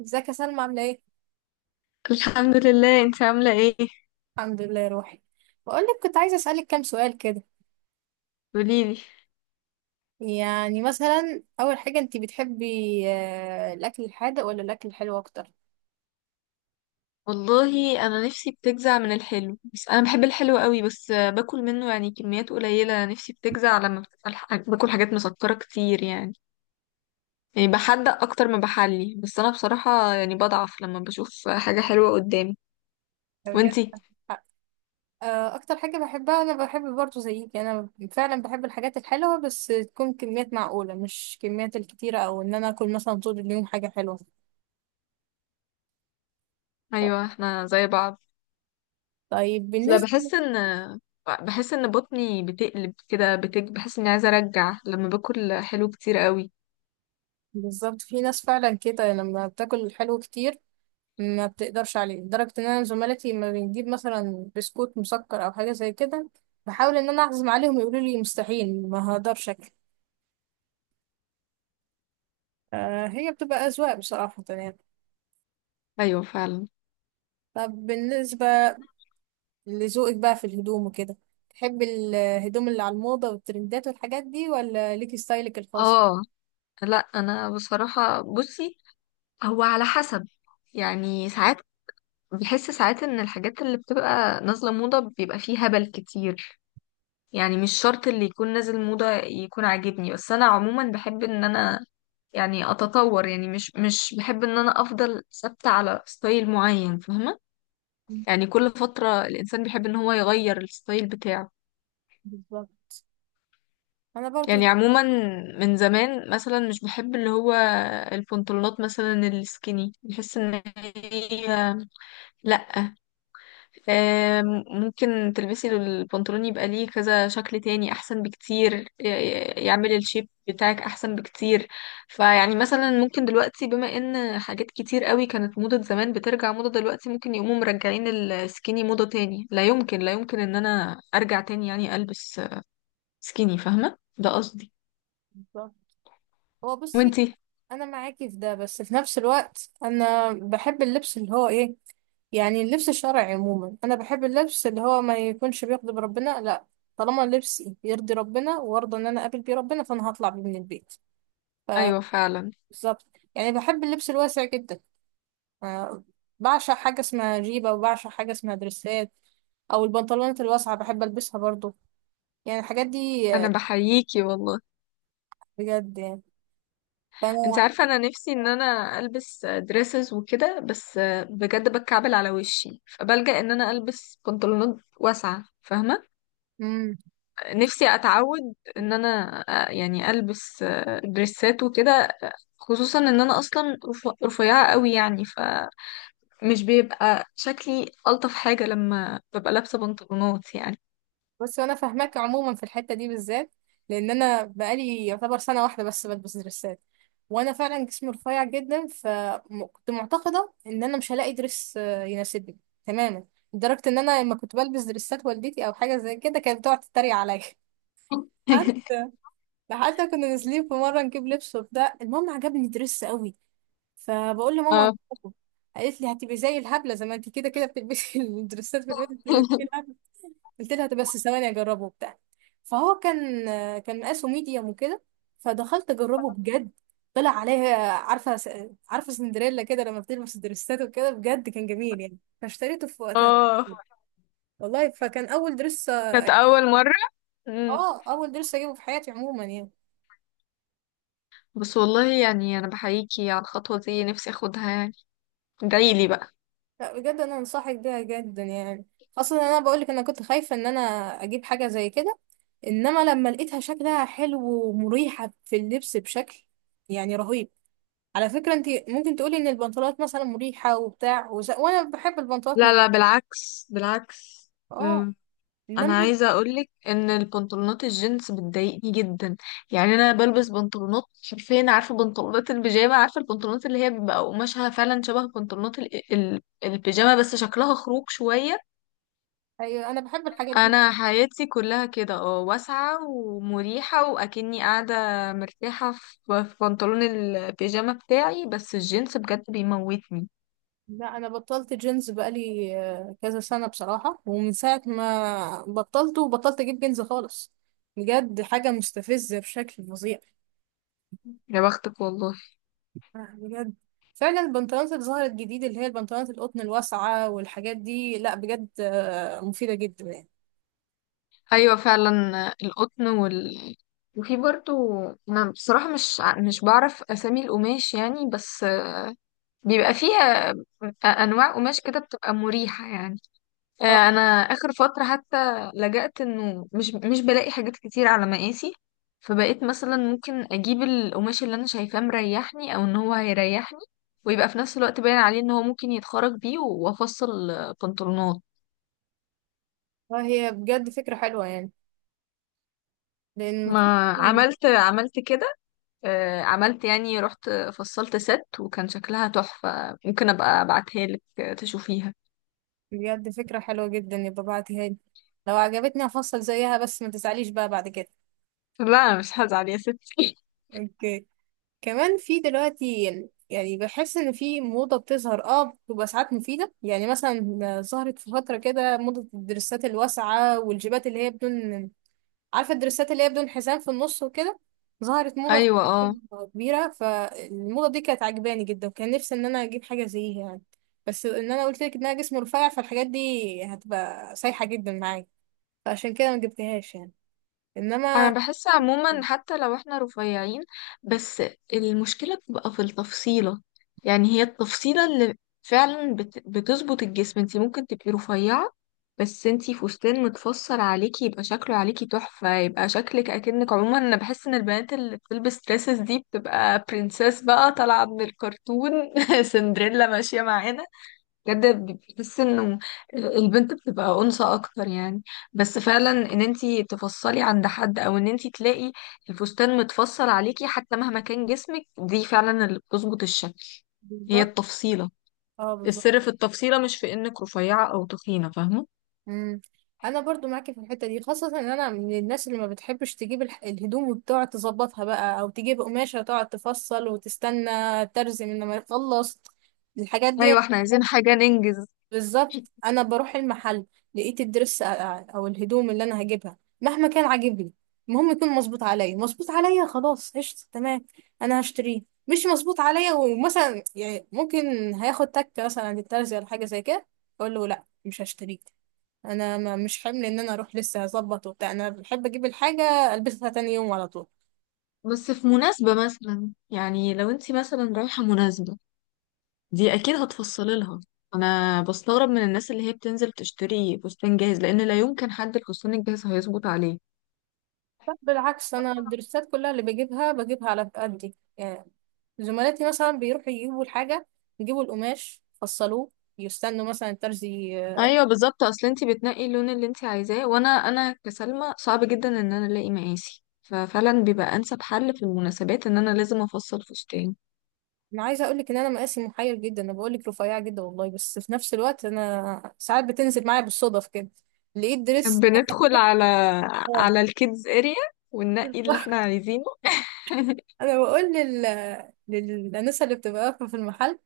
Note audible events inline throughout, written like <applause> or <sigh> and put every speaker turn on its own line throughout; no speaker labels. ازيك يا سلمى عاملة ايه؟
الحمد لله، انت عاملة ايه؟
الحمد لله يا روحي. بقول لك كنت عايزة اسألك كام سؤال كده.
قوليلي.
يعني مثلا أول حاجة انتي بتحبي، الأكل الحادق ولا الأكل الحلو أكتر؟
والله انا نفسي بتجزع من الحلو، بس انا بحب الحلو قوي، بس باكل منه يعني كميات قليلة. نفسي بتجزع لما بتبقى باكل حاجات مسكرة كتير يعني. يعني بحدق اكتر ما بحلي، بس انا بصراحة يعني بضعف لما بشوف حاجة حلوة قدامي.
بجد؟
وانتي؟
أكتر حاجة بحبها أنا بحب برضه زيك، أنا فعلا بحب الحاجات الحلوة بس تكون كميات معقولة، مش كميات الكتيرة أو إن أنا أكل مثلا طول اليوم حاجة حلوة.
ايوه احنا زي بعض.
طيب
لا،
بالنسبة.
بحس ان بحس ان بطني بتقلب كده بحس اني عايزة ارجع لما باكل حلو كتير قوي.
بالظبط، في ناس فعلا كده لما بتاكل الحلو كتير ما بتقدرش عليه، لدرجة ان انا زملاتي لما بنجيب مثلا بسكوت مسكر او حاجة زي كده بحاول ان انا اعزم عليهم يقولوا لي مستحيل ما هقدرش اكل. آه، هي بتبقى اذواق بصراحة يعني.
ايوه فعلا.
طب بالنسبة لذوقك بقى في الهدوم وكده، تحب الهدوم اللي على الموضة والترندات والحاجات دي ولا ليكي ستايلك الخاص؟
اه. لا انا بصراحة بصي، هو على حسب. يعني ساعات بحس ساعات ان الحاجات اللي بتبقى نازلة موضة بيبقى فيه هبل كتير. يعني مش شرط اللي يكون نازل موضة يكون عاجبني، بس انا عموما بحب ان انا يعني اتطور، يعني مش بحب ان انا افضل ثابتة على ستايل معين، فاهمة؟
مم.
يعني كل فترة الانسان بيحب ان هو يغير الستايل بتاعه.
بالظبط. انا
يعني
برضو.
عموما من زمان مثلا مش بحب اللي هو البنطلونات مثلا السكيني، بحس ان هي، لا، ممكن تلبسي البنطلون يبقى ليه كذا شكل تاني احسن بكتير. يعمل الشيب بتاعك احسن بكتير. فيعني مثلا ممكن دلوقتي بما ان حاجات كتير قوي كانت موضة زمان بترجع موضة دلوقتي، ممكن يقوموا مرجعين السكيني موضة تاني. لا يمكن، لا يمكن ان انا ارجع تاني يعني البس سكيني، فاهمة ده قصدي؟
بالظبط. هو بصي،
وانتي؟
انا معاكي في ده، بس في نفس الوقت انا بحب اللبس اللي هو ايه، يعني اللبس الشرعي عموما. انا بحب اللبس اللي هو ما يكونش بيغضب ربنا، لا، طالما لبسي يرضي ربنا وارضى ان انا اقابل بيه ربنا فانا هطلع بيه من البيت.
ايوه فعلا،
بالظبط. يعني بحب اللبس الواسع جدا. آه، بعشق حاجه اسمها جيبه، وبعشق حاجه اسمها دريسات، او البنطلونات الواسعه بحب البسها برضو. يعني الحاجات دي
انا بحييكي والله.
بجد يعني.
انت
فانا.
عارفه انا نفسي ان انا البس دريسز وكده، بس بجد بتكعبل على وشي، فبلجأ ان انا البس بنطلونات واسعه، فاهمه.
مم.
نفسي اتعود ان انا يعني البس دريسات وكده. خصوصا ان انا اصلا رفيعه قوي يعني، فمش بيبقى شكلي الطف حاجه لما ببقى لابسه بنطلونات يعني.
بس انا فاهماك عموما في الحته دي بالذات، لان انا بقالي يعتبر سنه واحده بس بلبس دريسات، وانا فعلا جسمي رفيع جدا فكنت معتقده ان انا مش هلاقي دريس يناسبني تماما. لدرجه ان انا لما كنت بلبس دريسات والدتي او حاجه زي كده كانت بتقعد تتريق عليا <laughs> حتى
<laughs>
حتى كنا نازلين في مره نجيب لبس وبتاع، المهم عجبني دريس قوي، فبقول لماما
اه.
هجيبه. قالت لي هتبقي زي الهبله، زي ما انت كده كده بتلبسي <laughs> الدريسات في البيت بتبقي زي
<laughs>
الهبله. قلت لها طب بس ثواني اجربه وبتاع. فهو كان كان مقاسه ميديوم وكده، فدخلت اجربه بجد، طلع عليها عارفه عارفه سندريلا كده لما بتلبس دريسات وكده، بجد كان جميل يعني فاشتريته في وقتها.
اه،
والله فكان اول درس،
كانت اول مره.
اه اول درس اجيبه في حياتي عموما يعني.
بس والله يعني انا بحييكي على الخطوه دي، نفسي اخدها يعني. ادعيلي بقى.
لا بجد انا انصحك بيها جدا يعني. اصلا انا بقولك انا كنت خايفه ان انا اجيب حاجه زي كده، انما لما لقيتها شكلها حلو ومريحه في اللبس بشكل يعني رهيب. على فكرة انت ممكن تقولي ان البنطلونات مثلا مريحة وبتاع وانا بحب البنطلونات
لا
مك...
لا، بالعكس بالعكس.
اه.
أم، انا
انما.
عايزه اقولك ان البنطلونات الجينز بتضايقني جدا. يعني انا بلبس بنطلونات حرفيا عارفه بنطلونات البيجامه، عارفه البنطلونات اللي هي بيبقى قماشها فعلا شبه بنطلونات البيجامه بس شكلها خروج شويه.
ايوه انا بحب الحاجات دي.
انا حياتي كلها كده، اه، واسعه ومريحه، واكني قاعده مرتاحه في في بنطلون البيجامه بتاعي. بس الجينز بجد بيموتني.
لا انا بطلت جينز بقالي كذا سنة بصراحة، ومن ساعة ما بطلته بطلت اجيب جينز خالص. بجد حاجة مستفزة بشكل فظيع.
يا بختك والله.
بجد فعلا. البنطلونات اللي ظهرت جديد اللي هي البنطلونات القطن الواسعة والحاجات دي لا بجد مفيدة جدا يعني.
ايوه فعلا، القطن وال، وفي برضو، انا بصراحه مش بعرف اسامي القماش يعني، بس بيبقى فيها انواع قماش كده بتبقى مريحه يعني.
اه.
انا اخر فتره حتى لجأت انه مش بلاقي حاجات كتير على مقاسي، فبقيت مثلا ممكن اجيب القماش اللي انا شايفاه مريحني او ان هو هيريحني، ويبقى في نفس الوقت باين عليه ان هو ممكن يتخرج بيه وافصل بنطلونات.
هي بجد فكرة حلوة يعني. لان.
ما عملت عملت كده. عملت يعني، رحت فصلت ست وكان شكلها تحفه، ممكن ابقى ابعتها لك تشوفيها.
بجد فكرة حلوة جدا، يبقى بعتيها لي، لو عجبتني هفصل زيها، بس ما تزعليش بقى بعد كده.
لا مش هزعل يا ستي. <laughs>
اوكي. كمان في دلوقتي، يعني بحس ان في موضة بتظهر اه بتبقى ساعات مفيدة، يعني مثلا ظهرت في فترة كده موضة الدرسات الواسعة والجيبات اللي هي بدون، عارفة الدرسات اللي هي بدون حزام في النص وكده، ظهرت موضة في
ايوه اه.
فترة كبيرة. فالموضة دي كانت عجباني جدا وكان نفسي ان انا اجيب حاجة زيها يعني، بس ان انا قلت لك انها جسم رفيع فالحاجات دي هتبقى سايحة جدا معايا، فعشان كده ما جبتهاش يعني.
انا
انما.
بحس عموما حتى لو احنا رفيعين، بس المشكلة بتبقى في التفصيلة. يعني هي التفصيلة اللي فعلا بتظبط الجسم. انتي ممكن تبقي رفيعة، بس انتي فستان متفصل عليكي يبقى شكله عليكي تحفة، يبقى شكلك اكنك، عموما انا بحس ان البنات اللي بتلبس دresses دي بتبقى برنسيس بقى طالعة من الكرتون. <laughs> سندريلا ماشية معانا. بجد بحس انه البنت بتبقى انثى اكتر يعني. بس فعلا ان انتي تفصلي عند حد او ان انتي تلاقي الفستان متفصل عليكي، حتى مهما كان جسمك، دي فعلا اللي بتظبط الشكل. هي
بالظبط.
التفصيلة.
اه بالظبط.
السر في التفصيلة، مش في انك رفيعة او تخينة، فاهمة؟
امم. انا برضو معاكي في الحته دي، خاصه ان انا من الناس اللي ما بتحبش تجيب الهدوم وتقعد تظبطها بقى، او تجيب قماشه تقعد تفصل وتستنى ترزي من لما يخلص الحاجات
ايوه
دي.
احنا عايزين حاجة ننجز.
بالظبط. انا بروح المحل، لقيت الدرس او الهدوم اللي انا هجيبها مهما كان عاجبني، المهم يكون مظبوط عليا، مظبوط عليا خلاص قشطة تمام انا هشتريه. مش مظبوط عليا ومثلا يعني ممكن هياخد تكة مثلا عند الترزي ولا حاجة زي كده، اقول له لا مش هشتريه. انا ما مش حمل ان انا اروح لسه هظبط وبتاع، انا بحب اجيب الحاجة البسها تاني يوم على طول.
بس في مناسبة مثلا، يعني لو انتي مثلا رايحة مناسبة، دي اكيد هتفصلي لها. انا بستغرب من الناس اللي هي بتنزل تشتري فستان جاهز، لان لا يمكن حد الفستان الجاهز هيظبط عليه.
لا بالعكس، انا الدرسات كلها اللي بجيبها بجيبها على قدي يعني. زملاتي مثلا بيروحوا يجيبوا الحاجة، يجيبوا القماش فصلوه، يستنوا مثلا
ايوه بالظبط، اصل انتي بتنقي اللون اللي انتي عايزاه، وانا كسلمى صعب جدا ان انا الاقي مقاسي، ففعلا بيبقى انسب حل في المناسبات ان انا لازم افصل فستان.
انا عايزه اقول لك ان انا مقاسي محير جدا، انا بقول لك رفيعه جدا والله بس في نفس الوقت انا ساعات بتنزل معايا بالصدف كده لقيت دريس.
بندخل على
اه.
على الكيدز اريا وننقي اللي احنا
<laughs>
عايزينه.
انا بقول لل للانسه اللي بتبقى واقفه في المحل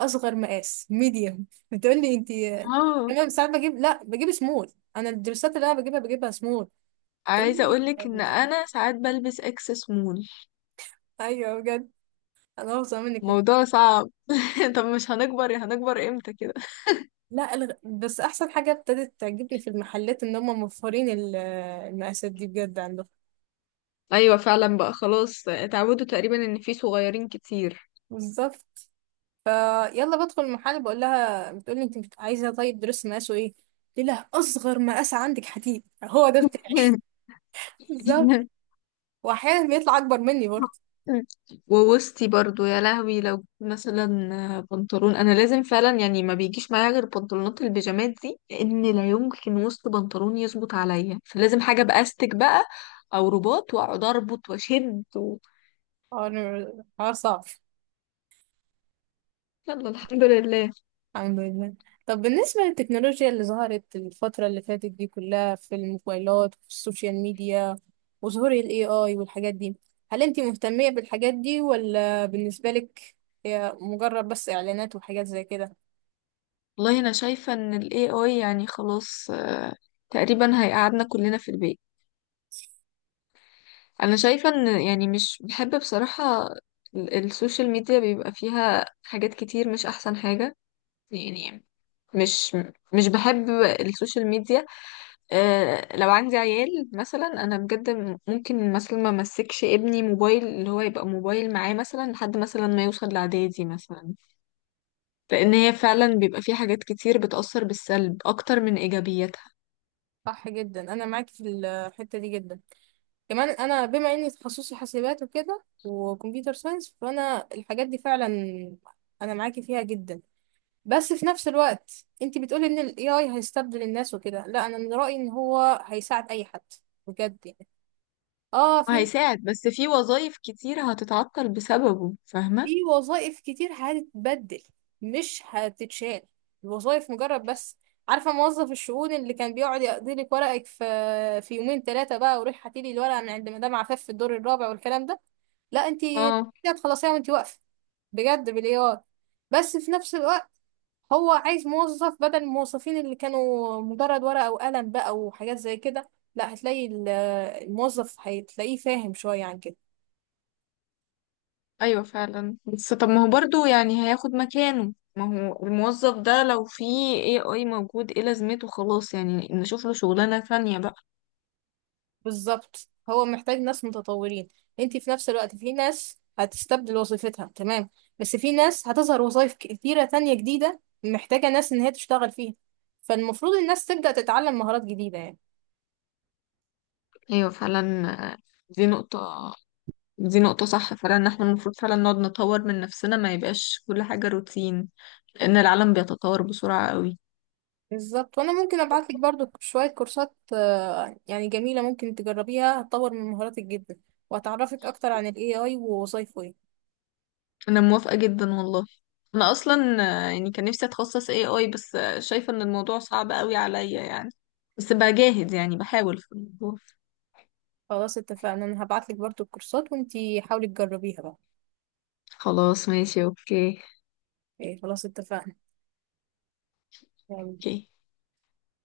اصغر مقاس ميديوم، بتقول لي انت.
اه
تمام ساعات بجيب لا بجيب سمول، انا الدرسات اللي انا بجيبها بجيبها سمول. تقول
عايزه
لي
اقولك ان
<laughs>
انا ساعات بلبس اكس سمول.
ايوه بجد انا بفظع منك.
موضوع صعب. <laughs> طب مش هنكبر، هنكبر امتى كده؟
لا الغ... بس احسن حاجه ابتدت تعجبني في المحلات ان هم موفرين المقاسات دي بجد عندهم.
ايوه فعلا بقى، خلاص اتعودوا تقريبا ان في صغيرين كتير.
بالظبط. يلا بدخل المحل بقول لها بتقول لي انت عايزه طيب درس مقاسه ايه، قلت لها اصغر مقاس عندك حديد هو ده بتاعي
<laughs>
<laughs> بالظبط، واحيانا بيطلع اكبر مني برضه.
مم. ووسطي برضو، يا لهوي، لو مثلا بنطلون، انا لازم فعلا يعني ما بيجيش معايا غير بنطلونات البيجامات دي، لان لا يمكن وسط بنطلون يظبط عليا، فلازم حاجه باستك بقى او رباط، واقعد اربط واشد و...
حوار صعب.
يلا الحمد لله.
الحمد لله. طب بالنسبة للتكنولوجيا اللي ظهرت الفترة اللي فاتت دي كلها في الموبايلات وفي السوشيال ميديا وظهور ال AI والحاجات دي، هل انتي مهتمية بالحاجات دي ولا بالنسبة لك هي مجرد بس إعلانات وحاجات زي كده؟
والله انا شايفه ان الاي اي يعني خلاص، تقريبا هيقعدنا كلنا في البيت. انا شايفه ان يعني مش بحب بصراحه السوشيال ميديا، بيبقى فيها حاجات كتير مش احسن حاجه يعني. مش مش بحب السوشيال ميديا. آه لو عندي عيال مثلا انا بجد ممكن مثلا ما امسكش ابني موبايل، اللي هو يبقى موبايل معاه مثلا لحد مثلا ما يوصل لاعدادي مثلا، لان هي فعلا بيبقى في حاجات كتير بتأثر بالسلب اكتر من ايجابياتها.
صح جدا، أنا معاكي في الحتة دي جدا. كمان أنا بما إني تخصصي حاسبات وكده وكمبيوتر ساينس فأنا الحاجات دي فعلا أنا معاكي فيها جدا. بس في نفس الوقت انت بتقولي ان ال AI هيستبدل الناس وكده، لا انا من رأيي ان هو هيساعد اي حد بجد يعني. اه في
هيساعد، بس في وظائف كتير هتتعطل بسببه،
في
فاهمة؟
وظائف كتير هتتبدل مش هتتشال. الوظائف مجرد بس، عارفة موظف الشؤون اللي كان بيقعد يقضي لك ورقك في في يومين ثلاثة بقى وروح هاتي لي الورقة من عند مدام عفاف في الدور الرابع والكلام ده، لا انت
اه.
هتخلصيها وانت واقفة بجد بالاي اي. بس في نفس الوقت هو عايز موظف بدل الموظفين اللي كانوا مجرد ورقة وقلم بقى وحاجات زي كده، لا هتلاقي الموظف هتلاقيه فاهم شوية عن كده.
ايوه فعلا، بس طب ما هو برضو يعني هياخد مكانه. ما هو الموظف ده لو في اي اي موجود ايه لازمته، خلاص يعني نشوف له شغلانة ثانية بقى.
بالظبط، هو محتاج ناس متطورين. انت في نفس الوقت في ناس هتستبدل وظيفتها تمام، بس في ناس هتظهر وظائف كتيرة تانية جديدة محتاجة ناس ان هي تشتغل فيها، فالمفروض الناس تبدأ تتعلم مهارات جديدة يعني.
ايوه فعلا. آه، دي نقطة، دي نقطة صح فعلا، ان احنا المفروض فعلا نقعد نطور من نفسنا، ما يبقاش كل حاجة روتين، لان العالم بيتطور بسرعة قوي.
بالظبط، وانا ممكن ابعت لك برضو شويه كورسات يعني جميله ممكن تجربيها هتطور من مهاراتك جدا وهتعرفك اكتر عن الاي اي ووظايفه ايه.
انا موافقة جدا والله. انا اصلا يعني كان نفسي اتخصص اي اي، بس شايفة ان الموضوع صعب قوي عليا يعني، بس بجاهد يعني، بحاول في الموضوع.
خلاص اتفقنا، انا هبعت لك برضو الكورسات وانتي حاولي تجربيها بقى.
خلاص ماشي اوكي.
إيه خلاص اتفقنا. يلا.
اوكي.